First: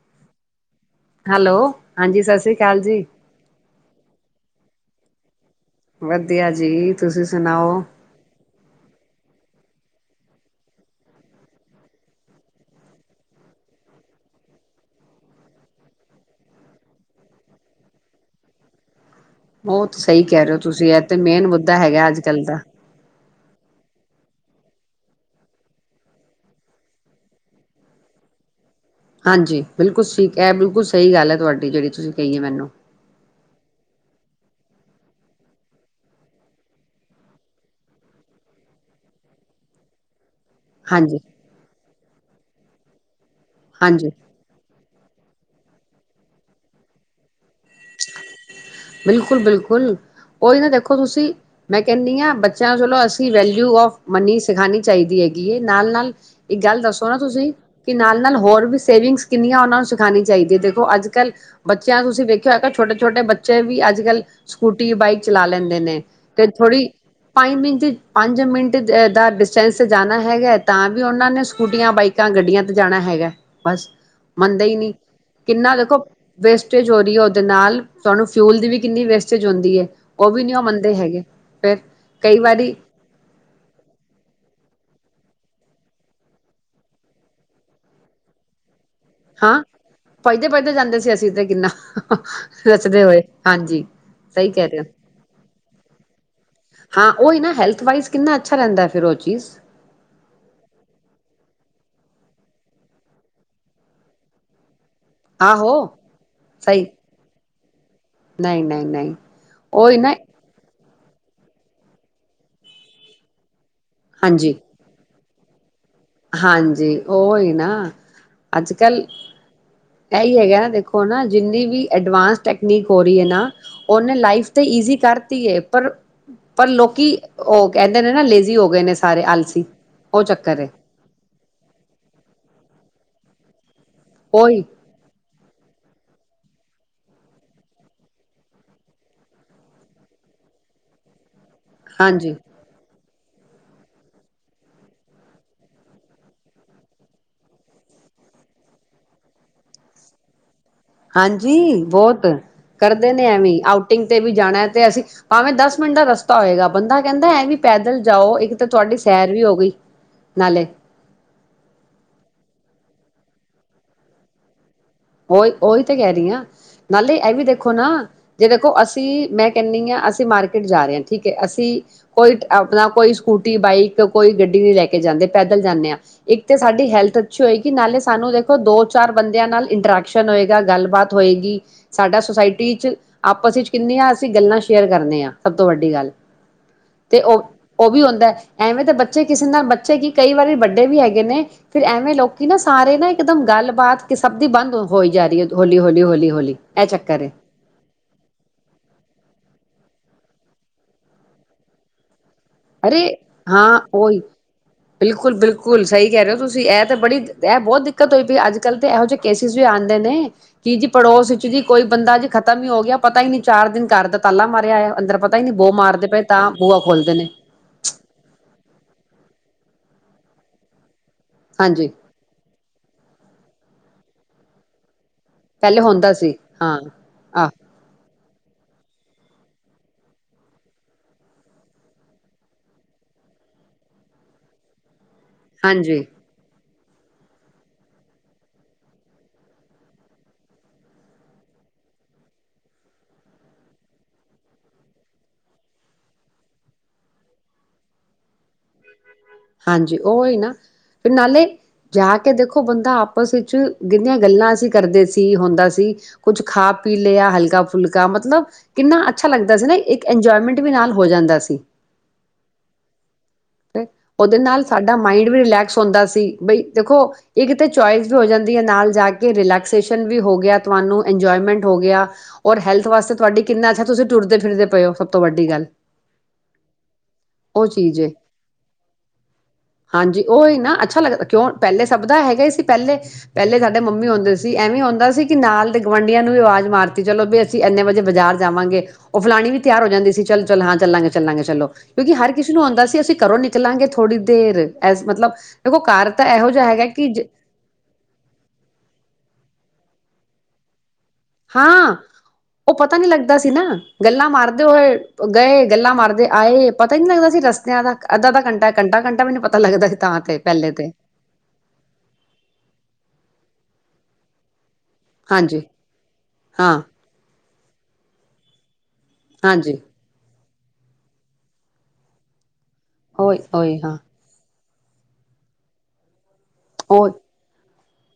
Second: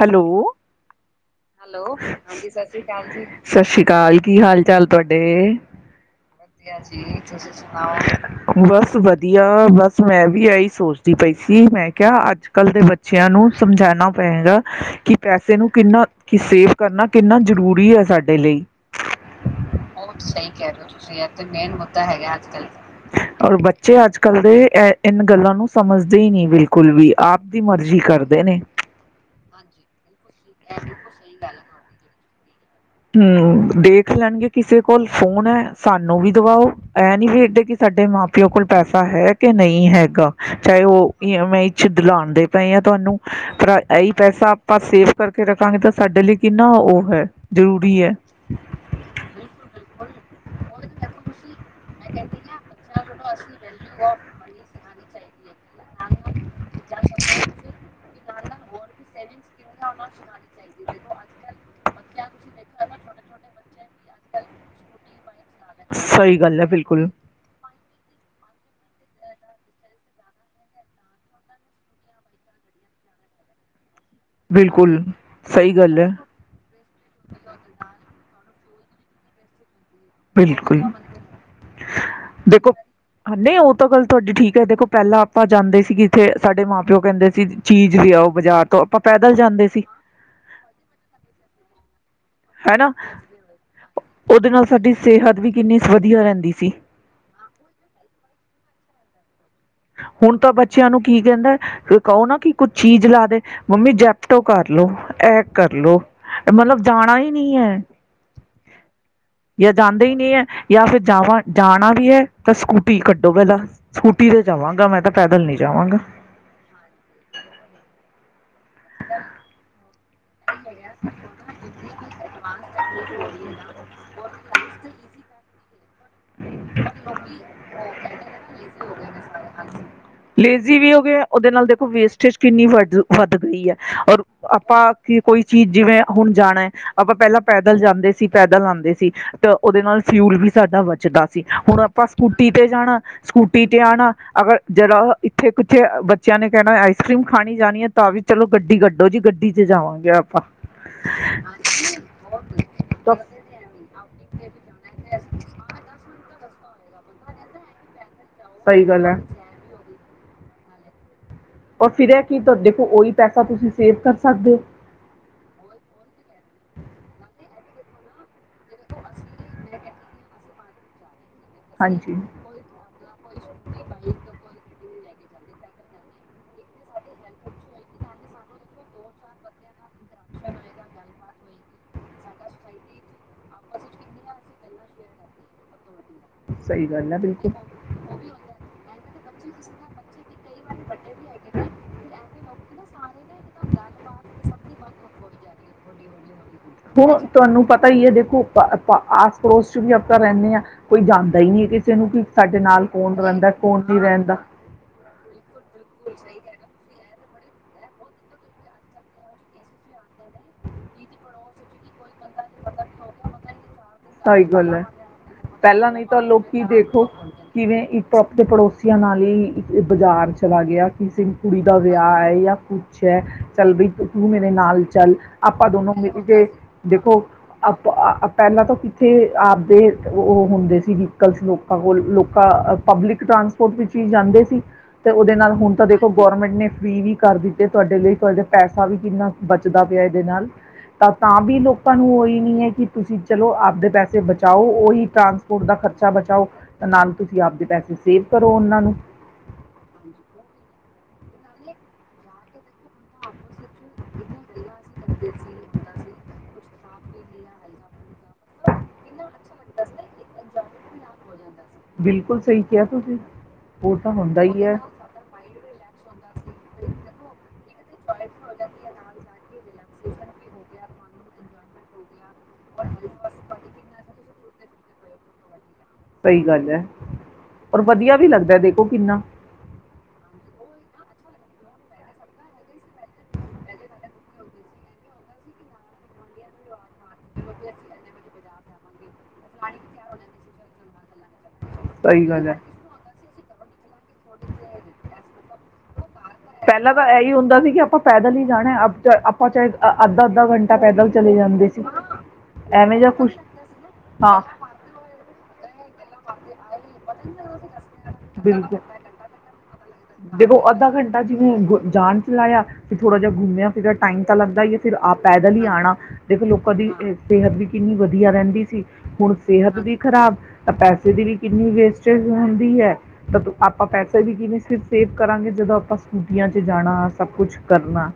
Hello, hello ਸਤਿ ਸ੍ਰੀ ਅਕਾਲ ਜੀ, ਸਤਿ ਸ੍ਰੀ ਅਕਾਲ। ਅਕਾਲ, ਕੀ ਹਾਲ-ਚਾਲ ਤੁਹਾਡੇ? ਵਧੀਆ ਜੀ, ਤੁਸੀ ਸੁਣਾਓ? ਬਸ ਵਧੀਆ, ਬਸ ਮੈਂ ਵੀ ਇਹੀ ਸੋਚਦੀ ਪਈ ਸੀ ਮੈਂ ਕਿਹਾ ਅੱਜ ਕੱਲ ਦੇ ਬੱਚਿਆਂ ਨੂੰ ਸਮਝਾਣਾ ਪਏਗਾ ਕਿ ਪੈਸੇ ਨੂੰ ਕਿੰਨਾ ਕਿ ਸੇਵ ਕਰਨਾ ਕਿੰਨਾ ਜ਼ਰੂਰੀ ਹੈ, ਸਾਡੇ ਲਈ ਉਹ ਤੇ ਸਹੀ ਕਹਿ ਰਹੇ ਹੋ ਤੁਸੀਂ ਇਹ ਤੇ ਮੇਨ ਮੁੱਦਾ ਹੈਗਾ ਅੱਜ ਕੱਲ ਦਾ ਔਰ ਬੱਚੇ ਅੱਜ ਕੱਲ ਦੇ ਇਹ ਇਹਨਾ ਗੱਲਾਂ ਨੂੰ ਸਮਝਦੇ ਹੀ ਨੀ ਬਿਲਕੁਲ ਵੀ ਆਪ ਦੀ ਮਰਜ਼ੀ ਕਰਦੇ ਨੇ। ਹਾਂਜੀ, ਬਿਲਕੁਲ ਠੀਕ ਇਹ ਬਿਲਕੁਲ ਸਹੀ ਗੱਲ ਹੈ ਤੁਹਾਡੀ ਜਿਹੜੀ ਤੁਸੀਂ ਕਹੀਏ ਮੈਨੂੰ ਹੂੰ, ਦੇਖ ਲੈਣਗੇ ਕਿਸੇ ਕੋਲ ਫੋਨ ਹੈ ਸਾਨੂੰ ਵੀ ਦਵਾਓ ਇਹ ਨੀ ਵੇਖਦੇ ਕਿ ਸਾਡੇ ਮਾਂ ਪਿਓ ਕੋਲ ਪੈਸਾ ਹੈ ਕਿ ਨਹੀਂ ਹੈਗਾ। ਚਾਹੇ ਹਾਂਜੀ ਉਹ ਮੈਂ ਇੱਛ ਲਾਦੇ ਪਏ ਆ ਤੁਹਾਨੂੰ ਪਰ ਹਾਂਜੀ ਇਹੀ ਪੈਸਾ ਆਪਾਂ ਸੇਫ ਕਰਕੇ ਰੱਖਾਂਗੇ ਤਾਂ ਸਾਡੇ ਲਈ ਕਿੰਨਾ ਉਹ ਹੈ। ਜ਼ਰੂਰੀ ਹੈ। ਬਿਲਕੁਲ-ਬਿਲਕੁਲ ਉਹੀ ਨਾ ਦੇਖੋ ਤੁਸੀਂ ਮੈਂ ਕਹਿੰਦੀ ਹਾਂ ਬੱਚਿਆਂ ਚਲੋ ਅਸੀਂ ਵੈਲਿਊ ਆਫ ਮਨੀ ਸਿਖਾਉਣੀ ਚਾਹੀਦੀ ਹੈ। ਨਾਲ-ਨਾਲ ਇੱਕ ਗੱਲ ਦੱਸੋ, ਨਾ ਤੁਸੀਂ ਕਿ ਨਾਲ ਨਾਲ ਹੋਰ ਵੀ ਸੇਵਿੰਗਸ ਕਿੰਨੀਆਂ ਉਹ ਨੂੰ ਸਿਖਾਣੀ ਚਾਹੀਦੀ ਹੈ, ਦੇਖੋ ਅੱਜ ਕੱਲ੍ਹ ਬੱਚਿਆਂ ਤੁਸੀਂ ਵ ਛੋਟੇ-ਛੋਟੇ ਬੱਚੇ ਵੀ ਅੱਜ ਕੱਲ੍ਹ ਸਕੂਟੀ ਬਾਈਕ ਚਲਾ ਲੈਂਦੇ ਨੇ ਸਹੀ ਤੇ ਗੱਲ ਹੈ ਥੋੜੀ ਬਿਲਕੁਲ ਪੰਜ ਮਿੰਟ ਚ ਪੰਜ ਮਿੰਟ ਦਾ ਡਿਸਟੈਂਸ ਤੇ ਜਾਣਾ ਹੈਗਾ, ਤਾਂ ਵੀ ਉਹਨਾਂ ਨੇ ਸਕੂਟੀਆਂ ਬਾਈਕਾਂ ਗੱਡੀਆਂ ਤੇ ਜਾਣਾ ਹੈਗਾ ਬਸ ਮੰਨਦੇ ਹੀ ਨੀ ਬਿਲਕੁਲ ਕਿੰਨਾ ਸਹੀ ਗੱਲ ਦੇਖੋ ਹੈ ਵੇਸਟੇਜ ਹੋ ਰਹੀ ਹੈ। ਦੇ ਨਾਲ ਤੁਹਾਨੂੰ ਫਿਊਲ ਦੀ ਵੀ ਕਿੰਨੀ ਵੇਸਟੇਜ ਹੁੰਦੀ ਐ। ਬਿਲਕੁਲ ਕਈ ਦੇਖੋ, ਵਾਰੀ ਨਹੀਂ ਉਹ ਤਾਂ ਗੱਲ ਤੁਹਾਡੀ ਠੀਕ ਹੈ ਦੇਖੋ। ਪਹਿਲਾਂ ਆਪਾਂ ਜਾਂਦੇ ਸੀ, ਕਿ ਇੱਥੇ ਸਾਡੇ ਮਾਂ ਪਿਓ ਕਹਿੰਦੇ ਸੀ ਚੀਜ਼ ਵੀ ਆਓ ਬਾਜ਼ਾਰ ਤੋਂ ਆਪਾਂ ਪੈਦਲ ਹਾਂ ਜਾਂਦੇ ਸੀ ਪਜਦੇ-ਪਜਦੇ ਜਾਂਦੇ ਸੀ ਅਸੀਂ ਤੇ ਕਿੰਨਾ ਹਨਾ ਰਚਦੇ ਹੋਏ ਹਾਂਜੀ ਉਹਦੇ ਸਹੀ ਨਾਲ ਕਹਿ ਰਹੇ ਸਾਡੀ ਸਿਹਤ ਵੀ ਕਿੰਨੀ ਵਧੀਆ ਰਹਿੰਦੀ ਸੀ ਔ ਉਹ ਨਾ ਹੈਲਥ ਵਾਈਜ਼ ਕਿੰਨਾ ਅੱਛਾ ਲਦਾ ਫਿਰ ਉਹ ਚੀਜ਼ ਹੁਣ ਤਾਂ ਬੱਚਿਆਂ ਨੂੰ ਕੀ ਕਹਿੰਦਾ ਕਹੋ ਨਾ ਕਿ ਕੁੱਝ ਚੀਜ਼ ਲਾ ਦੇ ਮੰਮੀ ਜੈਪਟੋ ਕਰ ਕਰਲੋ ਐ ਆਹੋ ਕਰਲੋ ਮਤਲਬ ਜਾਣਾ ਹੀ ਨੀ ਹੈ। [unintelligible] ਨਹੀਂ-ਨਹੀਂ-ਨਹੀਂ ਜਾਂ ਔਹੀ ਜਾਂਦੇ ਹੀ ਨਾ ਨਹੀਂ ਹੈ ਜਾਂ ਫਿਰ ਜਾਵਾਂ ਜਾਣਾ ਵੀ ਹੈ ਤਾਂ ਸਕੂਟੀ ਕੱਢੋ ਪਹਿਲਾਂ ਸਕੂਟੀ ਤੇ ਹਾਂਜੀ, ਜਾਵਾਂਗਾ ਮੈਂ ਤਾਂ ਪੈਦਲ ਨੀ ਜਾਵਾਂਗਾ। ਹਾਂਜੀ ਉਹ ਹੀ ਨਾ ਅੱਜ-ਕੱਲ੍ਹ, ਇਹੀ ਹੈਗਾ ਨਾ ਦੇਖੋ ਨਾ ਜਿੰਨੀ ਵੀ ਅਡਵਾਂਸ ਟੈਕਨੀਕ ਹੋ ਰਹੀ ਹੈ ਨਾ ਉਹਨੇ ਲਾਈਫ ਤੇ ਈਜ਼ੀ ਕਰਤੀ ਹੈ ਪਰ ਪਰ ਲੋਕੀ ਉਹ ਕਹਿੰਦੇ ਨੇ ਨਾ ਲੇਜ਼ੀ ਹੋ ਗਏ ਨੇ ਸਾਰੇ ਆਲਸੀ ਉਹ ਚੱਕਰ ਲੇਜ਼ੀ ਵੀ ਹੋ ਗਏ ਆ, ਉਹਦੇ ਨਾਲ ਦੇਖੋ ਵੇਸਟੇਜ ਕਿੰਨੀ ਵੱਡ ਵੱਧ ਗਈ ਹੈ ਔਰ ਉਹੀ ਆਪਾਂ ਕੀ ਕੋਈ ਚੀਜ਼ ਜਿਵੇਂ ਹੁਣ ਜਾਣਾ ਹੈ ਆਪਾਂ ਪਹਿਲਾਂ ਪੈਦਲ ਜਾਂਦੇ ਸੀ ਪੈਦਲ ਆਉਂਦੇ ਸੀ ਤਾਂ ਉਹਦੇ ਨਾਲ ਫਿਊਲ ਵੀ ਸਾਡਾ ਵਧ ਦੱਸ ਹੁਣ ਆਪਾਂ ਹਾਂਜੀ ਸਕੂਟੀ ਤੇ ਜਾਣਾ ਸਕੂਟੀ ਤੇ ਆਉਣਾ ਅਗਰ ਜਰਾ ਇੱਥੇ ਕੁੱਛੇ ਬੱਚਿਆਂ ਨੇ ਕਹਿਣਾ ਆਈਸ ਕਰ੍ਰੀਮ ਖਾਣੀ ਜਾਣੀ ਹੈ ਤਾਂ ਵੀ ਚਲੋ ਗੱਡੀ ਕੱਢੋ ਜੀ ਗੱਡੀ ਚ ਜਾਵਾਂਗੇ ਆਪਾਂ ਹਾਂਜੀ ਬਹੁਤ ਕਰਦੇ ਤਾਂ ਨੇ ਐਵੇਂ ਆਊਟਿੰਗ ਤੇ ਵੀ ਜਾਣਾ ਤੇ ਅਸੀਂ ਭਾਵੇਂ ਦਸ ਮਿੰਟ ਦਾ ਰਸਤਾ ਹੋਏਗਾ ਬੰਦਾ ਕਹਿੰਦਾ ਹੈ ਵੀ ਪੈਦਲ ਜਾਓ ਇੱਕ ਤਾਂ ਸਹੀ ਤੁਹਾਡੀ ਗੱਲ ਹੈ ਸੈਰ ਵੀ ਹੋ ਗਈ ਨਾਲਲੇੇ ਰ ਫਿਰ ਇਹ ਕੀ ਦੇਖੋ ਉਹੀ ਪੈਸਾ ਤੁਸੀਂ ਸੇਵ ਕਰ ਸਕਦੇ ਹੋ ਉਓਹੀ ਉਹੀ ਤਾਂ ਕਹਿ ਰਹੀ ਹਾਂ ਨਾਲੇ ਇਹ ਵੀ ਦੇਖੋ ਨਾ ਜੇ ਦੇਖੋ ਅਸੀਂ ਮੈਂ ਕਹਿੰਦੀ ਹਾਂ ਅਸੀਂ ਮਾਰਕੀਟ ਜਾ ਰਹੇ ਹਾਂ ਠੀਕ ਹੈ ਅਸੀਂ ਹਾਂਜੀ ਕੋਈ ਆਪਣਾ ਕੋਈ ਸਕੂਟੀ ਬਾਈਕ ਕੋਈ ਗੱਡੀ ਨਹੀ ਲੈ ਕੇ ਕੇ ਜਾਂਦੇ ਪੈਦਲ ਜਾਂਦੇ ਹਾਂ ਇੱਕ ਤੇ ਸਾਡੀ ਹੈਲਥ ਅੱਛੀ ਹੋਏਗੀ ਨਾਲੇ ਸਾਨੂੰ ਦੇਖੋ ਦੋ ਚਾਰ ਬੰਦਿਆਂ ਨਾਲ ਇੰਟਰੈਕਸ਼ਨ ਹੋਏਗਾ ਗੱਲਬਾਤ ਹੋਏਗੀ ਸਾਡਾ ਸੁਸਾਇਟੀ ' ਆਪਸ ਵਿੱਚ ਕਿੰਨੀਆਂ ਅਸੀਂ ਗੱਲਾਂ ਸ਼ੇਅਰ ਕਰਨੇ ਹਾਂ ਸਭ ਤੋਂ ਵੱਡੀ ਗੱਲ ਸਹੀ ਗੱਲ ਹੈ ਤੇ ਬਿਲਕੁਲ ਉਹ ਉਹ ਵੀ ਹੁੰਦਾ ਐਵੇਂ ਤਾਂ ਬੱਚੇ ਕਿਸੇ ਨਾਲ ਬੱਚੇ ਕੀ ਕਈ ਵਾਰੀ ਵੱਡੇ ਵੀ ਹੈਗੇ ਨੇ ਫਿਰ ਐਵੇਂ ਲੋਕੀ ਨਾ ਸਾਰੇ ਨਾ ਇਕਦਮ ਗੱਲਬਾਤ ਕਿਸਭ ਭ ਦੀ ਬੰਦ ਹੋਈ ਜਾ ਰਹੀ ਹੈ ਹੌਲੀ ਹੌਲੀ ਹੌਲੀ ਹਲੀ ਇਹ ਹੁਣ ਚੱਕਰ ਤੁਹਾਨੂੰ ਪਤਾ ਹੀ ਹੈ ਦੇਖੋ ਪ- ਪ- ਆਸ ਪੜੋਸ ਵੀ ਆਪਾਂ ਰਹਿੰਦੇ ਹਾਂ ਕੋਈ ਜਾਂਦਾ ਹੀ ਨਹੀ ਕਿਸੇ ਨੂੰ ਕਿ ਸਾਡੇ ਨਾਲ ਅਰੇ ਕੌਣ ਰਹਿੰਦਾ ਹਾਂ ਕੌਣ ਨਹੀਂ ਉਓਹੀ ਰਹਿੰਦਾ ਬਿਲਕੁਲ ਬਿਲਕੁਲ ਸਹੀ ਕਹਿ ਰਹੇ ਹੋ ਤੁਸੀਂ ਇਹ ਤਾਂ ਬੜੀ ਇਹ ਬਹੁਤ ਦਿੱਕਤ ਹੋਈ ਪਈ ਅੱਜ ਕੱਲ ਤੇ ਇਹੋ ਜਿਹੇ ਕੇਸਿਸ ਵੀ ਆਉਂਦੇ ਨੇ ਕਿ ਜੀ ਪੜੋਸ ਵਿੱਚ ਜੀ ਕੋਈ ਬੰਦਾ ਜੀ ਖਤਮ ਹੀ ਹੋ ਗਿਆ ਪਤਾ ਹੀ ਨਹੀਂੀ ਚਾਰ ਦਿਨ ਘਰ ਦਾ ਸਹੀ ਤਾਲਾ ਗੱਲ ਮਾਰਿਆ ਹੈ ਆਇਆ ਅੰਦਰ ਪਤਾ ਹੀ ਨਹੀਂੀ ਬੋ ਪਹਿਲਾਂ ਨਹੀਂ ਮਾਰਦੇ ਪਏ ਤਾਂ ਲੋਕੀ ਬੂਆ ਦੇਖੋ ਖੋਲਦੇ ਨੇ ਕਿਵੇਂ ੋਪ ਪੜੋ ਕਸੀਆਂ ਨਾਲ ਹੀ ਬਾਜ਼ਾਰ ਚਲਾ ਗਿਆ ਕਿਸੇ ਵੀ ਕੁੜੀ ਦਾ ਹਾਂਜੀ ਵਿਆਹ ਹੈ ਜਾਂ ੱਛ ਹੈ ਚੱਲ ਬਈ ਤੂੰ ਮੇਰੇ ਨਾਲ ਚੱਲ ਆਪਾਂ ਪਹਿਲੇ ਦੋਨੋ ਹੁੰਦਾ ਮਿਲ ਸੀ ਕੇ ਹਾਂ ਦੇਖੋ ਆਹ ਆਪ ਪਹਿਲਾਂ ਤੋਂ ਉੱਥੇ ਆਪਦੇ ਉਹ ਹੁੰਦੇ ਸੀ ਵਕਲਸ ਲੋਕਾਂ ਕੋਲ ਲੋਕਾਂ ਪਬਲਿਕ ਟਰਾਂਸਪੋਰਟ ਵਿੱਚ ਹੀ ਜਾਂਦੇ ਸੀ ਤੇ ਉਹਦੇ ਨਾਲ ਹੁਣ ਤਾਂ ਹਾਂਜੀ ਦੇਖੋ ਗੌਰਮੈਂਟ ਨੇ ਫੀ ਵੀ ਕਰ ਦਿੱਤੇ ਤੁਹਾਡੇ ਲਈ ਤੁਹਾਡੇ ਪੈਸਾ ਵੀ ਕਿੰਨਾ ਬਚਦਾ ਪਿਆ ਇਹਦੇ ਨਾਲ ਤਾਂ ਤਾਂ ਵੀ ਲੋਕਾਂ ਨੂੰ ਉਹੀ ਨੀ ਹੈ ਕਿ ਤੁਸੀਂ ਚਲੋ ਆਪਦੇ ਪੈਸੇ ਬਚਾਓ ਉਹੀ ਟਰਾਂਸਪੋਰਟ ਦਾ ਖਰਚਾ ਬਚਾਓ ਨਾਲ ਤੁਸੀਂ ਆਪਦੇ ਪੈਸੇ ਸੇਵ ਕਰੋ ਉਹਨਾਂ ਨੂੰ ਹਾਂਜੀ ਉਹੀ ਨਾ ਫਿਰ ਨਾਲੇ ਜਾ ਕੇ ਦੇਖੋ ਬੰਦਾ ਆਪਸ ਵਿੱਚ ਕਿਨੀਆਂ ਗੱਲਾਂ ਅਸੀਂ ਕਰਦੇ ਸੀ ਹੁੰਦਾ ਸੀ ਕੁੱਝ ਖਾ ਪੀ ਲਿਆ ਹਲਕਾ ਫੁਲਕਾ ਮਤਲਬ ਮਤਲਬ ਕਿੰਨਾ ਅੱਛਾ ਲੱਗਦਾ ਸੀ ਨਾ ਇੱਕ ਇੰਜੋਏਮੈਂਟ ਵੀ ਨਾਲ ਹੋ ਜਾਂਦਾ ਸੀ ਬਿਲਕੁਲ ਸਹੀ ਕਿਹਾ ਤੁਸੀਂ ਉਹ ਤਾਂ ਉਹਦੇ ਹੁੰਦਾ ਹੀ ਨਾਲ ਹੈ ਸਾਡਾ ਮਾਈੰਡ ਵੀ ਰਿਲੈਕਸ ਹੁੰਦਾ ਸੀ ਬਈ ਦੇਖੋ ਇਹ ਕਿਤੇ ਚੋਇਸ ਵੀ ਹੋ ਜਾਂਦੀ ਹੈ ਨਾਲ ਜਾ ਕੇ ਰਿਲੈਕਸੇਸ਼ਨ ਵੀ ਹੋ ਗਿਆ ਤੁਹਾਨੂੰ ਇੰਜੋਏਮੈਂਟ ਹੋ ਗਿਆ ਔਰ ਹੈਲਥ ਵਾਸਤੇ ਤੁਹਾਡੀ ਕਿੰਨਾ ਅੱਛਾ ਤੁਸੀ ਤੁਰਦੇ [unintelligible] ਸਭ ਤੋਂ ਵੱਡੀ ਗੱਲ ਸਹੀ ਗੱਲ ਹੈ ਉਹ ਪਰ ਚੀਜ਼ ਹੈ। ਵਧੀਆ ਵੀ ਲੱਗਦਾ ਦੇਖ ਉਹ ਕਿੰਨਾ ਹਾਂਜੀ ਉਹੀ ਨਾ ਅੱਛਾ ਲੱਗਦਾ ਕਿਉਂ ਪਹਿਲੇ ਸਭ ਦਾ ਹੈਗਾ ਹੀ ਸੀ ਪਹਿਲੇ ਪਹਿਲੇ ਸਾਡੇ ਮੰਮੀ ਹੁੰਦੇ ਸੀ ਐਵੇਂ ਹੁੰਦਾ ਸੀ ਕਿ ਨਾਲ ਦੇ ਗੁਵਆਂਢੀਆਂ ਨੂੰ ਵੀ ਆਵਾਜ਼ ਮਾਰ ਚਲੋ ਵੀ ਅਸੀਂ ਇੰਨੇ ਵਜੇ ਬਾਜ਼ਾਰ ਜਾਵਾਂਗੇ ਉਹ ਫਲਾਣੀ ਵੀ ਤਿਆਰ ਹੋ ਜਾਂਦੀ ਸੀ ਚੱਲ ਚਲ ਹਾਂ ਚੱਲਾਂਗੇ ਚੱਲਾਂਗੇ ਚਲੋ ਕਿਉਂਕਿ ਸਹੀ ਹਰ ਗੱਲ ਕਿਸੇ ਹੈ ਨੂੰ ਆਉਂਦਾ ਸੀ ਅਸੀਂ ਕਰੋਂ ਨਿਕਲਾਂਗੇ ਥੋੜ੍ਹੀ ਦੇਰ ਐ ਮਤਲਬ ਦੇਖੋ ਘਰ ਤਾਂ ਇਹੋ ਜਿ ਪਹਿਲਾਂ ਤਾਂ ਇਹੀ ਹੁੰਦਾ ਸੀ ਕਿ ਆਪਾਂ ਪੈਦਲ ਹੀ ਜਾਣਾ ਆਪਾਂ ਚਾਹੇ ਅੱਧਾ ਅੱਧਾ ਘੰਟਾ ਪੈਦਲ ਚਲੇ ਜਾਂਦੇ ਸੀ ਹਾਂ ਉਹ ਪਤਾ ਐਵੇਂ ਨੀ ਜਾਂ ਲੱਗਦਾ ਕੁਛ ਸੀ ਨਾ ਗੱਲਾਂ ਹਾਂ ਮਾਰਦੇ ਹੋਏ ਗਏ ਗੱਲਾਂ ਮਾਰਦੇ ਆਏ ਪਤਾ ਹੀ ਨਹੀਂ ਲੱਗਦਾ ਸੀ ਰਸਤਿਆਂ ਦਾ ਅੱਧ ਅੱਧਾ ਘੰਟਾ ਘੰਟਾ ਘੰਟਾ ਵੀ ਨੀ ਪਤਾ ਲੱਗਦਾ ਤਾਂ ਤੇ ਜਦੋਂ ਪਹਿਲੇ ਅੱਧਾ ਤੇ ਘੰਟਾ ਜਿਵੇਂ ਜਾਣ ਚ ਲਾਇਆ ਤੇ ਥੋੜਾ ਜਿਹਾ ਗੁ ਟਾਈਮ ਤਾਂ ਲੱਗਦਾ ਏ ਫਿਰ ਆਪ ਪੈਦਲ ਹਾਂਜੀ ਹੀ ਆਉਣਾ ਦੇਖੋ ਲੋਕਾਂ ਹਾਂ ਦੀ ਸਿਹਤ ਵੀ ਕਿੰਨੀ ਵਧੀਆ ਰਹਿੰਦੀ ਸੀ ਹੁਣ ਹਾਂਜੀ ਸਿਹਤ ਵੀ ਖ਼ਰਾਬ ਤਾਂ ਪੈਸੇ ਦੀ ਵੀ ਕਿੰਨੀ ਵੇਸਟਜ ਹੈ ਉਹੀ ਤਾਂ ਉਹੀ ਆਪਾਂ ਹਾਂ ਪੈਸੇ ਵੀ ਕਿਵੇਂ [inaudible] ਸੇਵ ਕਰਾਂਗੇ ਜਦੋਂ ਆਪਾਂ [unintelligible] ਜਾਣਾ ਉਹ ਸਭ ਕੁਛ ਕਰਨਾ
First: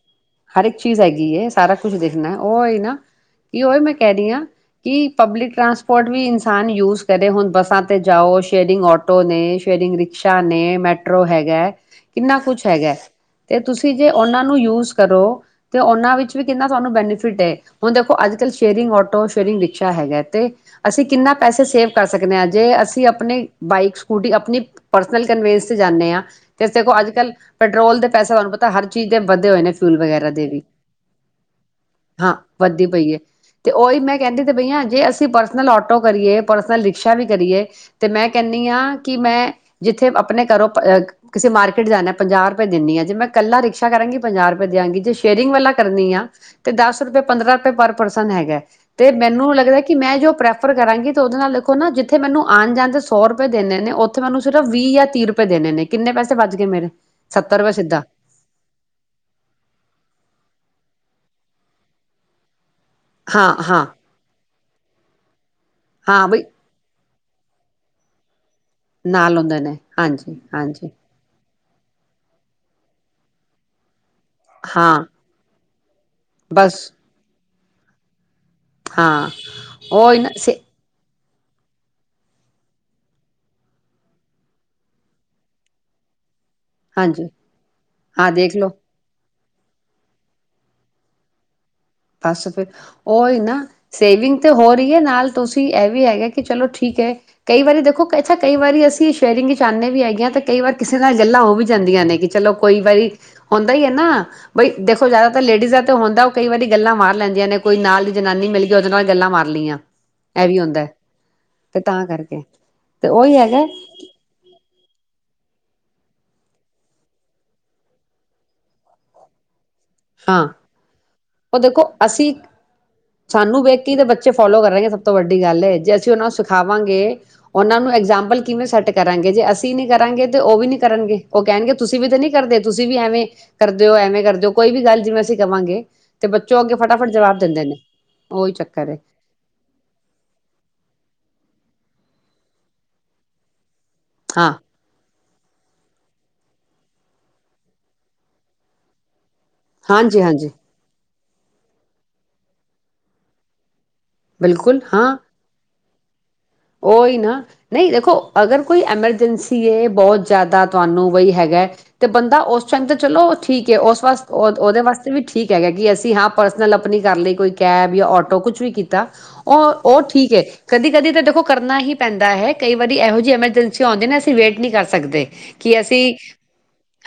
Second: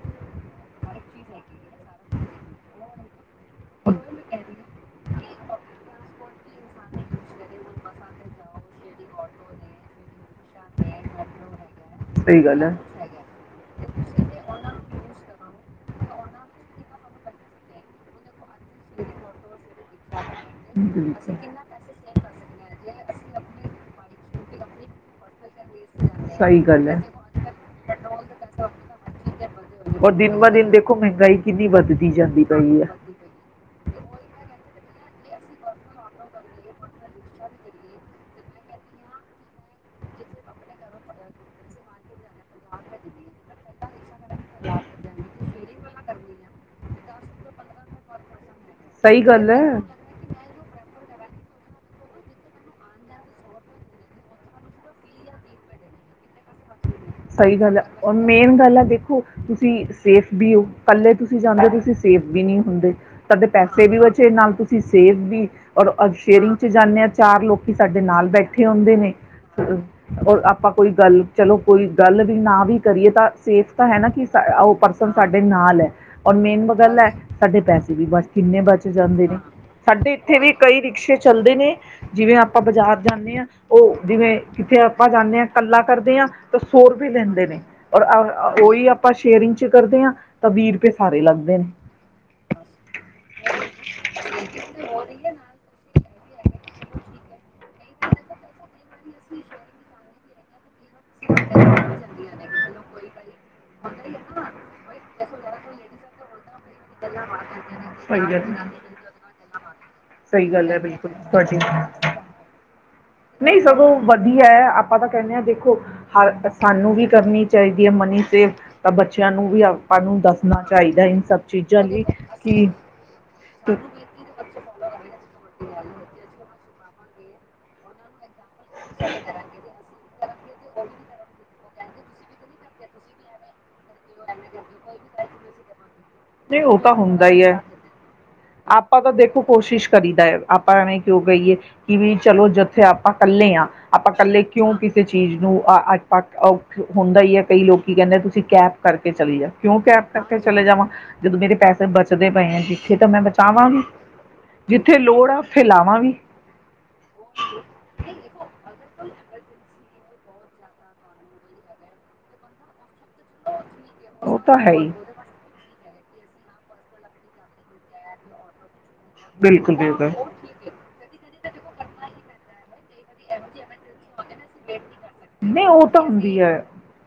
ਹਰ ਇੱਕ ਚੀਜ਼ ਹੈਗੀ ਹ ਸਾਰਾ ਕੁਝ ਦੇਖਣਾ ਉਹ ਹੀ ਨਾ ਕੀ ਉ ਈ ਮੈਂ ਕਹਿ ਰਹੀ ਉਹ- ਆਂ ਕਿ ਪਬਲਿਕ ਟਰਾਂਸਪੋਰਟ ਵੀ ਆਨ ਯੂਜ਼ ਪੈ ਦੇ ਹੁਣ ਬੱਸਾਂ 'ਤੇ ਜਾਓ ਸੇਰਿੰਗ ਆਟੋ ਨੇ ਸ਼ੇਰਿੰਗ ਰਿਕ ਰਿਕਸ਼ਾ ਨੇ ਮੈਟਰੋ ਹੈਗਾ ਕਿੰਨਾ ਸਹੀ ਗੱਲ ਕੁਛ ਹੈ ਹੈਗਾ ਤੇ ਤੁਸੀਂ ਜੇ ਉਹਨਾ ਨੂੰ ਯੂਜ ਸ ਤੇ ਉਹਨਾਂ ਵਿੱਚ ਵੀ ਕਿੰਨਾ ਤੁਹਾਨੂੰ ਬੈਨੀਫਿਟ ਹ ਹੁਣ ਦੇਖੋ ਅੱਜ ਕੱਲ ਸ਼ੇਅਰਿੰਗ ਆਟੋ ਸ਼ੇਅਰਿੰਗ ਰਿਕਸ਼ਾ ਹੈਗਾ ਤੇ ਅਸੀਂ ਕਿੰਨਾ ਪੈਸੇ ਸੇਵ ਕਰ ਸਕਦੇ ਹਾਂ ਜੇ ਅਸੀਂ ਆਪਣੀ ਬਾਈਕ ਸਕੂਟੀ ਆਪਣੀ ਪਰਸਨਲ ਕਨਵੀਨਸ ਜਾਂਨੇ ਆ ਸਹੀ ਤੇ ਗੱਲ ਹੈ। ਸਗੋ ਅੱਜ ਕੱਲ ਪੈਟਰੋਲ ਦੇ ਪੈਸਾ ਤੁਹਾਨੂੰ ਪਤਾ ਹਰ ਚੀਜ਼ ਦੇ ਵਧੇ ਹੋਏ ਨੇ ਫੂਲ ਔਰ ਵਗੈਰਾ ਦਿਨ ਦੇ ਬ ਦੀ ਦਿਨ ਦੇਖੋ ਮਹਿੰਗਾਈ ਕਿੰਨੀ ਵੱਧਦੀ ਹਾਂ ਜਾਂਦੀ ਪਈ ਵੱਧਦੀ ਹੈ ਪਈਏ ਤੇ ਉਹੀ ਮੈਂ ਕਹਿੰਦੀ ਤੇ ਪਈ ਹ ਜੇ ਅਸੀਂ ਪਰਸਨਲ ਆਟੋ ਕਰੀਏ ਪਰਸਨਲ ਰਿਕਸ਼ਾ ਵੀ ਕਰੀਏ ਤੇ ਮੈਂ ਕਹਿੰਨੀ ਆ ਕਿ ਮੈਂ ਜਿੱਥੇ ਆਪਣੇ ਘਰੋਂ ਕਿਸੇ ਮਾਰਕੀਟ ਜਾਣਾ ਪੰਜਾਹ ਰੁਪਏ ਦਿਨੀ ਆ ਜੇ ਮੈਂ ਕੱਲਾ ਰਿਕਸ਼ਾ ਕਰਾਂਗੀ ਵਧਿਆਂਗੀ ਤੇ ਸ਼ੇਅਰਿੰਗ ਵਾਲਾ ਕਰਨੀ ਆ ਤੇ ਦੱਸ ਦਸ ਰੁਪਏ ਪੰਦਰਾਂ ਰੁਪਏ ਪਰ ਪਰਸਨ ਹੈਗਾ ਤੇ ਸਹੀ ਗੱਲ ਮੈਨੂੰ ਹੈ ਲੱਗਦਾ ਕਿ ਮੈਂ ਜੋ ਪਰੇ ਐਫਰ ਕਰਾਂਗੀ ਉਹਦੇ ਨਾਲ ਦੇਖੋ ਨਾ ਜਿੱਥੇ ਮੈਨੂੰ ਆਉਣ ਜਾਣ ਤੇ ਸੌ ਰੁਪਏ ਦੇਣੇ ਨੇ ਉੱਥੇ ਮੈ ਸਿਰਫ ਵੀਹ ਜਾਂ ਤੀਹ ਰੁਪਏ ਦੇਣੇ ਨੇ ਕਿੰਨੇ ਪੈਸੇ ਬਚ ਗਏ ਮੇਰੇ ਸਹੀ ਸੱਤਰ ਰੁਪਏ ਗੱਲ ਸਿੱਧਾ ਔਰ ਮੇਨ ਗੱਲ ਆ ਦੇਖੋ ਤੁਸੀਂ ਸੇਫ ਵੀ ਹੋ ਪੱਲੇ ਤੁਸੀਂ ਜਾਂਦੇ ਤੁਸੀਂ ਸੇਫ ਵੀ ਨਹੀਂ ਹੁੰਦੇ ਤਾਂਡੇ ਹਾਂ ਹਾਂ ਪੈਸੇ ਵੀ ਬਚੇ ਨਾਲ ਤੁਸੀਂ ਸੇਵ ਵੀ ਤੀ ਔਰ ਹਾਂ ਬਈ ਸ਼ੇਅਰਿੰਗ ਚ ਜਾਂਨੋ ਜੇ ਚਾਰ ਲੋਕੀ ਸਾਡੇ ਨਾਲ ਬੈਠੇ ਇਕੱਠੇ ਆਉਂਦੇ ਨੇ ਨਾਲ ਆਉਂਦੇ ਨੇ ਹਾਂਜੀ ਔਰ ਆਪਾਂ ਕੋਈ ਹਾਂਜੀ ਗੱਲ ਚਲੋ ਕੋਈ ਗੱਲ ਵੀ ਨਾ ਵੀ ਕਰੀਏ ਤਾਂ ਸੇਫ ਤਾਂ ਹੈ ਨਾ ਕਿ ਸ ਉਹ ਹਾਂ ਪਰਸਨ ਸਾਡੇ ਨਾਲ ਹੈ ਔਰ ਮੇਨ ਬਸ ਗੱਲ ਹੈ ਸਾਡੇ ਪੈਸੇ ਬਚ ਕਿੰਨੇ ਬਚ ਜਾਂਦੇ ਹਾਂ ਨੇ ਸਾਡੇ ਉਹੀ ਨਾ ਇੱਥੇ ਵੀ ਸੇ ਕਈ ਰਿਕਸ਼ੇ ਚਲਦੇ ਨੇ ਜਿਵੇਂ ਆਪਾਂ ਬਜ਼ਾਰ ਜਾਨੇ ਆਂ ਉਹ ਜਿਵੇਂ ਕਿੱਥੇ ਆਪਾਂ ਜਾਂਦੇ ਆ ਇਕੱਲਾ ਕਰਦੇ ਆਂ ਹੋਰ ਵੀ ਹਾਂਜੀ ਲੈਂਦੇ ਨੇ ਔਰ ਹਾਂ ਦੇਖ ਲਓ ਉਹੀ ਆਪਾਂ ਸ਼ੇਅਰਿੰਗ ਚ ਕਰਦੇ ਆਂ ਤਾਂ ਵੀਹਰੁਪਏ ਸਾਰੇ ਲੱਗਦੇ ਨੇ ਆ ਸਵਿੰਗ ਤੇ ਹੋ ਰਹੀ ਹ ਨਾਲ ਤੁਸੀਂ ਇਹ ਵੀ ਹੈਗਾ ਕਿ ਚਲੋ ਠੀਕ ਹ ਕਈ ਵਾਰੀ ਦੇਖੋ ਉਹ ਕਹਿੰਦਾ ਕਈ ਵਾਰੀ ਅਸੀਂ ਸ਼ਾਇਰਿੰਗ ਚਾਨੇ ਵੀ ਹੈਗੇ ਆ ਤੇ ਕਈ ਵਾਰ ਸਦਾ ਗੱਲਾਂ ਉਹ ਵੀ ਜਾਂਦੀਆਂ ਨੇ ਕਿ ਚਲੋ ਕੋਈ ਬਈ ਹੁਦਾ ਈ ਹੈ ਨਾ ਬਾਈ ਦੇ ਜਿਆਦਾ ਤਾਂ ਲੇਡੀਜ਼ ਦਾ ਤੇ ਹੁੰਦਾ ਉਹ ਕਈ ਵਾਰੀ ਗੱਲਾਂ ਮਾਰ ਲੈਂਦੀਆਂ ਨੇ, ਕੋਈ ਨਾਲ ਦੀ ਸਹੀ ਜਨਾਨੀ ਗੱਲ ਮਿਲ ਗਈ, ਉਹਦੇ ਨਾਲ ਗੱਲਾਂ ਮਾਰ ਲਈਆਂ। ਇਹ ਸਹੀ ਵੀ ਗੱਲ ਹੈ ਹੁੰਦਾ ਬਿਲਕੁਲ, ਤੁਹਾਡੀ ਤੇ ਤਾਂ ਕਰਕੇ ਤੇ ਉਹੀ ਨਹੀਂ ਹੈਗਾ ਸਗੋਂ ਵਧੀਆ, ਆਪਾਂ ਤਾਂ ਕਹਿੰਦੇ ਹਾਂ ਦੇਖ ਹਰ ਸਾਨੂੰ ਵੀ ਕਰਨੀ ਚਾਹੀਦੀ ਹੈ ਮਨੀ ਸੇਵ, ਤਾਂ ਬੱਚਿਆਂ ਨੂੰ ਵੀ ਨੂੰ ਹਾਂ, ਦੱਸਣਾ ਚਾਹੀਦਾ ਇਨ ਸਭ ਉਹ ਚੀਜ਼ਾਂ ਦੇਖੋ ਲਈ ਅਸੀਂ ਕਿ ਸਾਨੂੰ ਵੇਖ ਕੇ ਈ ਤਾਂ ਬੱਚੇ ਫੋਲੋ ਕਰਨਗੇ, ਸਭ ਤੋਂ ਵੱਡੀ ਗੱਲ ਹੈ ਜੇ ਅਸੀਂ ਉਹਨਾਂ ਨੂੰ ਸਿਖਾ ਵਾਂਗੇ ਉਹਨਾਂ ਨੂੰ ਐਗਜਾਮਪਲ ਕਿਵੇਂ ਸੈੱਟ ਕਰਾਂਗੇ ਜੇ ਅਸੀਂ ਨੀ ਕਰਾਂਗੇ ਤੇ ਉਹ ਵੀ ਨੀ ਕਰਨਗੇ, ਉਹ ਕਹਿਣਗੇ। ਤੁਸੀਂ ਵੀ ਤਾਂ ਨਹੀਂ ਕਰਦੇ, ਤੁਸੀਂ ਵੀ ਐਵੇਂ ਕਰਦੇ ਹੋ, ਐਵੇਂ ਕਰਦੇ ਹੋ। ਕੋਈ ਵੀ ਗੱਲ ਜਿਵੇਂ ਅਸੀਂ ਕਵਾਂਗੇ ਤੇ ਬੱਚੋਂ ਨਹੀਂ ਅੱਗੇ ਉਹ ਤਾਂ ਫਟਾਫਟ ਹੁੰਦਾ ਜਵਾਬ ਹੀ ਹੈ, ਦਿੰਦੇ ਨੇ ਉਹੀ ਚੱਕਰ ਹੈ ਆਪਾਂ ਤਾਂ ਦੇਖੋ ਕੋਸ਼ਿਸ਼ ਕਰੀਦਾ, ਆਪਾਂ ਐਵੇਂ ਕਿਉਂ ਕਹੀਏ। ਕਿ ਬਈ ਚੱਲੋ, ਜਿੱਥੇ ਆਪਾਂ ਇਕੱਲੇ ਹਾਂ ਆਪਾਂ ਇਕੱਲੇ, ਹਾਂ ਕਿਉਂ ਕਿਸੇ ਚੀਜ਼ ਨੂੰ ਅ ਅ ਪੱਕ ਹੁੰਦਾ ਹੀ ਹੈ, ਕਈ ਲੋਕੀਂ ਕਹਿੰਦੇ ਤੁਸੀਂ ਕੈਬ ਕਰਕੇ ਚਲੀ ਜਾ। ਕਿਉਂ ਕੈਬ ਹਾਂਜੀ ਕਰਕੇ ਹਾਂਜੀ ਚਲੇ ਜਾਵਾਂ। ਜਦੋਂ ਮੇਰੇ ਪੈਸੇ ਬਚਦੇ ਪਏ ਆ, ਜਿੱਥੇ ਤਾਂ ਮੈਂ ਬਚਾਵਾਂਗੀ। ਬਿਲਕੁਲ ਜਿੱਥੇ ਹਾਂ ਲੋੜ ਆ, ਉਥੇ ਲਾਵਾਂ ਵੀ। ਉਹੀ ਨਾ, ਨਹੀਂ ਦੇਖੋ ਅਗਰ ਕੋਈ ਐਮਰਜੈਂਸੀ ਏ ਬਹੁਤ ਜ਼ਿਆਦਾ ਤੁਹਾਨੂੰ ਵਈ ਹੈਗਾ, ਤੇ ਬੰਦਾ ਉਸ ਟਾਈਮ ਤੇ ਚਲੋ ਠੀਕ ਹੈ, ਉਸ ਵਾਸਤੇ ਉਹ ਤਾਂ ਹੈ ਉਹਦੇ ਹੀ ਵਾਸਤੇ ਵੀ ਠੀਕ ਹੈਗਾ ਕਿ ਅਸੀਂ ਹਾਂ ਪਰਸਨਲ, ਆਪਣੀ ਕਰ ਲਈ ਕੋਈ ਕੈਬ, ਜਾਂ ਆਟੋ ਕੁਛ ਵੀ ਕੀ ਤਾ, ਬਿਲਕੁਲ ਉਹ ਉਹ ਬਿਲਕੁਲ ਠੀਕ ਏ, ਕਦੀ- ਕਦੀ ਤਾਂ ਦੇਖੋ। ਕਰਨਾ ਹੀ ਪੈਂਦਾ ਹੈ। ਕਈ ਵਾਰੀ ਇਹੋ ਜਿਹੀ ਐਮਰਜੈਂਸੀ ਆਉਂਦੀ, ਨਾ ਅਸੀਂ ਵੇਟ ਨਹੀਂ ਕਰ ਸਕਦੇ ਨਹੀਂ ਕਿ ਉਹ ਤਾਂ ਅਸੀਂ ਹੁੰਦੀ ਹੈ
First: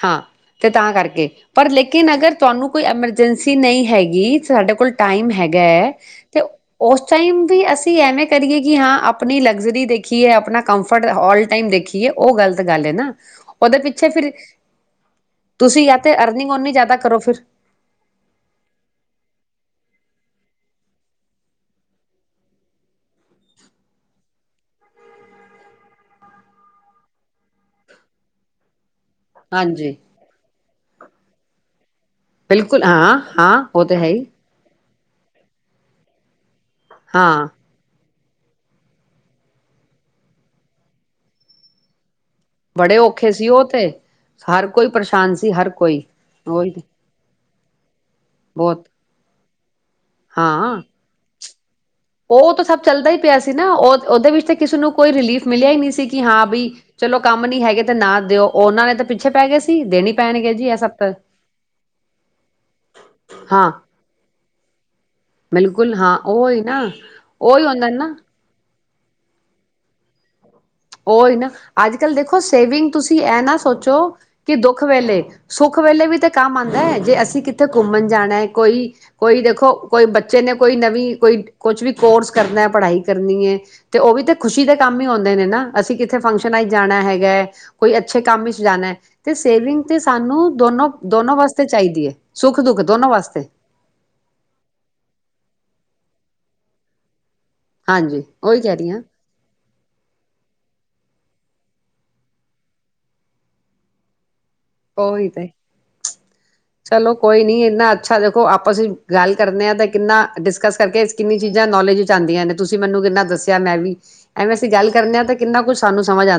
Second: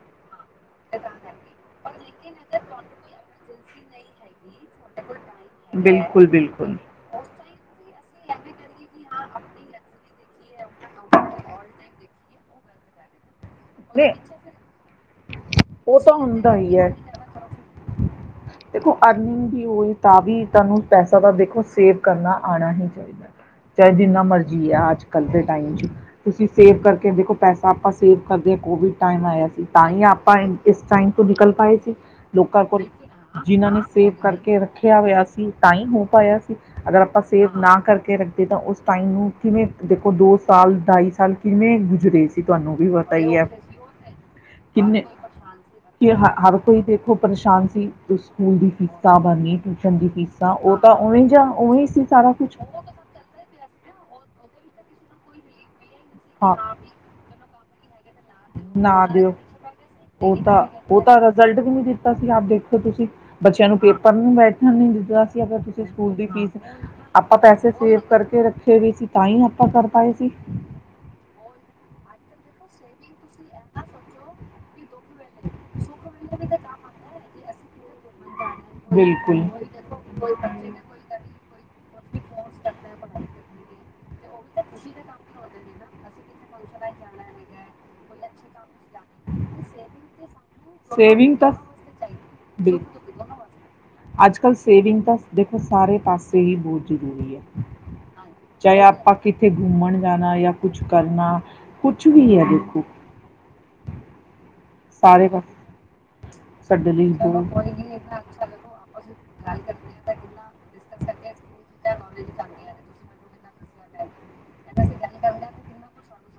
ਹਾਂ, ਤੇ ਤਾਂ ਕਰਕੇ ਪਰ ਲੇਕਿਨ ਅਗਰ ਤੁਹਾਨੂੰ ਕੋਈ ਐਮਰਜੈਂਸੀ ਕਿ ਨਹੀਂ ਹੈਗੀ। ਸਾਡੇ ਕੋਲ ਟਾਈਮ ਹੈਗਾ, ਬਿਲਕੁਲ ਤੇ ਬਿਲਕੁਲ ਉਸ ਟਾਈਮ ਵੀ ਅਸੀਂ ਐਵੇਂ ਕਰੀਏ ਕਿ ਹਾਂ ਆਪਣੀ ਲਗਜ਼ਰੀ ਦੇਖੀ ਕਿ ਆਪਣਾ ਕਮਫਰਟ, ਆਲ ਟਾਈਮ ਦੇਖੀਏ, ਉਹ ਗ਼ਲਤ ਗੱਲ ਹੈ ਨਾ। ਉਹਦੇ ਪਿੱਛੇ ਨਹੀਂ ਫਿਰ, ਤੁਸੀਂ ਯਾ ਉਹ ਤਾਂ ਤੇ ਅਰਨਿੰਗ, ਹੁੰਦਾ ਉਰਨਿੰਗ ਹੀ ਹੈ ਜ਼ਿਆਦਾ ਕਰੋ ਫਿਰ। ਦੇਖੋ ਅਰਨਿੰਗ ਵੀ ਹੋਵੇ ਤਾਂ ਵੀ ਤੁਹਾਨੂੰ ਪੈਸਾ ਦਾ ਦੇਖੋ, ਸੇਵ ਕਰਨਾ ਆਣਾ ਹੀ ਚਾਹੀਦਾ, ਚਾਹੇ ਜਿੰਨਾ ਮਰਜ਼ੀ ਹੈ, ਅੱਜ ਕੱਲ ਦੇ ਟਾਈਮ ਚ ਤੁਸੀਂ ਸੇਵ ਕਰਕੇ ਦੇਖੋ ਪੈਸਾ ਆਪਾਂ ਸੇਵ ਕਰਦੇ ਹਾਂ ਕੋਵਿਡ ਟਾਈਮ ਆਇਆ ਸੀ, ਤਾਂ ਹਾਂਜੀ ਹੀ ਆਪਾਂ ਇਸ ਟਾਈਮ ਤੋਂ ਨਿਕਲ ਪਾਏ ਸੀ ਲੋਕਾਂ ਬਿਲਕੁਲ ਕੋਲ ਹਾਂ ਹਾਂ ਜਿੰਨਾ ਨੇ ਉਹ ਤੇ ਹੈ ਸੇਵ ਹੀ ਕਰਕੇ ਰੱਖਿਆ ਹੋਇਆ ਸੀ, ਤਾਂ ਹੀ ਹੋ ਪਾਇਆ ਸੀ, ਅਗਰ ਆਪਾਂ ਹਾਂ ਸੇਵ ਨਾ ਕਰਕੇ ਰੱਖਦੇ ਤੇ ਤਾਂ ਉਸ ਟਾਈਮ ਨੂੰ ਕਿਵੇਂ ਦੇਖੋ, ਦੋ ਸਾਲ ਢਾਈ ਸਾਲ ਕਿਵੇਂ ਗੁਜਰੇ ਸੀ। ਤੁਹਾਨੂੰ ਵੀ ਬੜੇ ਪਤਾ ਔਖੇ ਹੀ ਹੈ ਸੀ ਉਹ ਤੇ ਹਰ ਕੋਈ ਕਿੰਨੇ ਪਰੇਸ਼ਾਨ ਸੀ ਹਰ ਕੋ ਕਿ ਹ ਹਰ ਕੋਈ ਦੇਖੋ [inaudible] ਸਕੂਲ ਦੀ ਫ਼ੀਸਾਂ ਬਰਨੀ ਟਿਊਸ਼ਨ ਦੀ ਫੀਸਾਂ ਉਹ ਹਾਂ ਤਾਂ ਓਵੇਂ ਜਾ ਓਹੀ ਉਹ ਤਾਂ ਸਭ ਚੱਲਦਾ ਹੀ ਪਿਆ ਸੀ ਨਾ ਉਹ ਉਹਦੇ ਵਿੱਚ ਤੇ ਕਿਸੇ ਨੂੰ ਕੋਈ ਰਿਲੀਫ ਮਿਲਿਆ ਹੀ ਨਹੀਂ ਸੀ ਕੀ ਹਾਂ ਬੀ ਚਲੋ ਕੰਮ ਨੀ ਹੈ ਨਾ ਦਿਓ ਦੇਣੀ ਉਹ ਪੈਣਗੇ ਤਾਂ ਜੀ ਇਹ ਸਭ ਉਹ ਤਾਂ ਰਿਜਲਟ ਵੀ ਨੀ ਦਿੱਤਾ ਸੀ ਆਪ ਦੇਖੋ ਤੁਸੀਂ ਬੱਚਿਆਂ ਹਾਂ ਨੂੰ ਪੇਪਰ ਨੂੰ ਬੈਠਣ ਨੀ ਦਿੱਤਾ ਅਗਰ ਤੁਸੀਂ ਬਿਲਕੁਲ ਸਕੂਲ ਹਾਂ ਦੀ ਫੀਸ ਉਹੀ ਨਾ ਆਪਾਂ ਉਹੀ ਪੈਸੇ ਹੁੰਦਾ ਸੇਵ ਨਾ ਕਰਕੇ ਰੱਖੇ [unintelligible] ਵੀ ਸੀ ਤਾਂ ਹੀ ਆਪਾਂ ਕਰ ਪਾਏ ਸੀ ਉਹਹੀ ਨਾ ਅੱਜ ਕੱਲ੍ਹ ਦੇਖੋ ਸੇਵਿੰਗ ਤੁਸੀਂ ਇਹ ਨਾ ਸੋਚੋ ਕਿ ਦੋ ਸੁੱਖ ਵੇਲੇ ਸੁੱਖ ਵੇਲੇ ਵੀ ਤਾਂ ਕੰਮ ਆਉਂਦਾ ਹੈ ਜੇ ਅਸੀਂ ਕੀ ਉੱਥੇ ਘੁੰਮਣ ਜਾਣਾ ਕੋਈ-ਕੋਈ ਬਿਲਕੁਲ ਦੇਖੋ ਕੋਈ ਬੱਚੇ ਨੇ ਕੋਈ ਨਵੀਂ ਕੋਈ ਕੁਛ ਵੀ ਕੋਰਸ ਕਰਨਾ ਐ ਪੜ੍ਹਾਈ ਕਰਨੀ ਐ ਤੇ ਉਹ ਵੀ ਤਾਂ ਖੁਸ਼ੀ ਦੇ ਕੰਮ ਹੀ ਆਉਂਦੇ ਨੇ ਨਾ ਅਸੀਂ ਕਿੱਥੇ ਫੰਕਸ਼ਨਾਂ ਵਿੱਚ ਜਾਣਾ ਹੈਗਾ ਕੋਈ ਅੱਛੇ ਕੰਮ ਵਿੱਚ ਜਾਣਾ ਤੇ ਸੇਵਿੰਗ ਤੇ ਸਾਨੂੰ ਦੋਨੋ ਦੋਨੋ ਸੇਵਿੰਗ ਤਾਂ ਵਾਸਤੇ ਚਾਹੀਦੀ ਐ ਸੁੱਖ ਦੁੱਖ ਬਿਲਕੁਲ ਦੋਨੋ ਵਾਸਤੇ ਅੱਜ ਕੱਲ੍ਹ ਸੇਵਿੰਗ ਤਾਂ ਦੇਖੋ ਸਾਰੇ ਪਾਸੇ ਹੀ ਬਹੁਤ ਜ਼ਰੂਰੀ ਐ ਹਾਂਜੀ ਉਹੀ ਕਹਿ ਚਾਹੇ ਰਹੀ ਹਾਂ ਆਪਾਂ ਕਿੱਥੇ ਘੁੰਮਣ ਜਾਣਾ ਜਾਂ ਕੁੱਛ ਕਰਨਾ ਕੁੱਛ ਵੀ ਹੈ ਦੇਖੋ ਸਾਰੇ ਓਹੀ ਤੇ ਪਾਸੇ ਸਾਡੇ ਲਈ ਚਲੋ ਕੋਈ ਨੀ ਇਨਾਂ ਅੱਛਾ ਦੇਖੋ ਆਪਸ ਗੱਲ ਕਰਦੇ ਆ ਤੇ ਕਿੰਨਾ ਡਿਸਕਸ ਕਰ ਕਿੰਨੀਆਂ ਚੀਜ਼ਾਂ ਨੌਲੇਜ ਚ ਆਂਦੀਆਂ ਨੇ ਤੁਸੀਂ ਮੈਨੂੰ ਕਿੰਨਾ ਦੱਸਿਆ ਮੈਂ ਵੀ ਐਵੇਂ ਅਸੀਂ ਗੱਲ ਕਰਨੇ ਆ ਤਾਂ ਕਿੰਨਾ ਕੁਛ ਸਾਨੂੰ ਸਮਝ ਆਂ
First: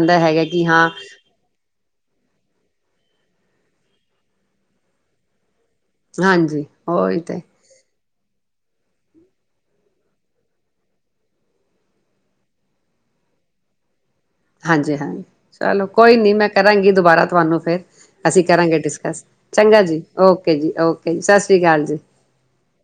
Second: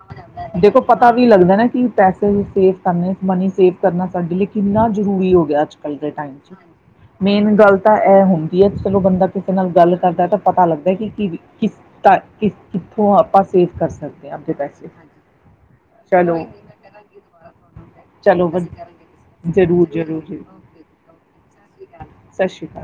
ਦੇਖੋ ਪਤਾ ਵੀ ਲੱਗਦਾ ਨਾ ਕਿ ਪੈਸੇ ਸੇਫ ਕਰਨੇ ਮਨੀ ਸੇਵ ਕਰਨਾ ਸਾਡੇ ਲਈ ਕਿੰਨਾ ਜ਼ਰੂਰੀ ਹੋ ਗਿਆ ਅੱਜ ਕੱਲ ਦੇ ਟਮ ਚ ਹਾਂਜੀ ਉਹੀ ਤੇ ਮੇਨ ਗੱਲ ਤਾਂ ਇਹ ਹੁੰਦੀ ਹੈ ਚਲੋ ਬੰਦਾ ਕਿਸੇ ਨਾਲ ਗੱਲ ਕਰਦਾ ਤਾਂ ਪਤਾ ਲੱਗਦਾ ਕਿ ਕਿਸ [unintelligible] ਕਿੱਥੋਂ ਆਪਾਂ ਸੇਫ ਕਰ ਸਕਦੇ ਆਪਦੇ ਪੈਸੇ ਹਾਂਜੀ ਹਾਂ ਚਲੋ ਕੋਈ ਨੀ ਮੈਂ ਕਰਾਂਗੀ ਦੁਬਾਰਾ ਤੁਹਾਨੂੰ ਫੇਰ ਅਸੀਂ ਚਲੋ ਵਧ- ਕਰਾਂਗੇ ਡਿਸਕਸ ਚੰਗਾ ਜ਼ਰੂਰ ਜੀ ਜ਼ਰੂਰ ਜ਼ਰੂਰ ਓਕੇ ਜੀ ਓਕੇ ਜੀ ਸਤਿ ਸ੍ਰੀ ਅਕਾਲ ਜੀ ਸ਼੍ਰੀ ਅਕਾਲ ਸਤਿ ਸ਼੍ਰੀ ਅਕਾਲ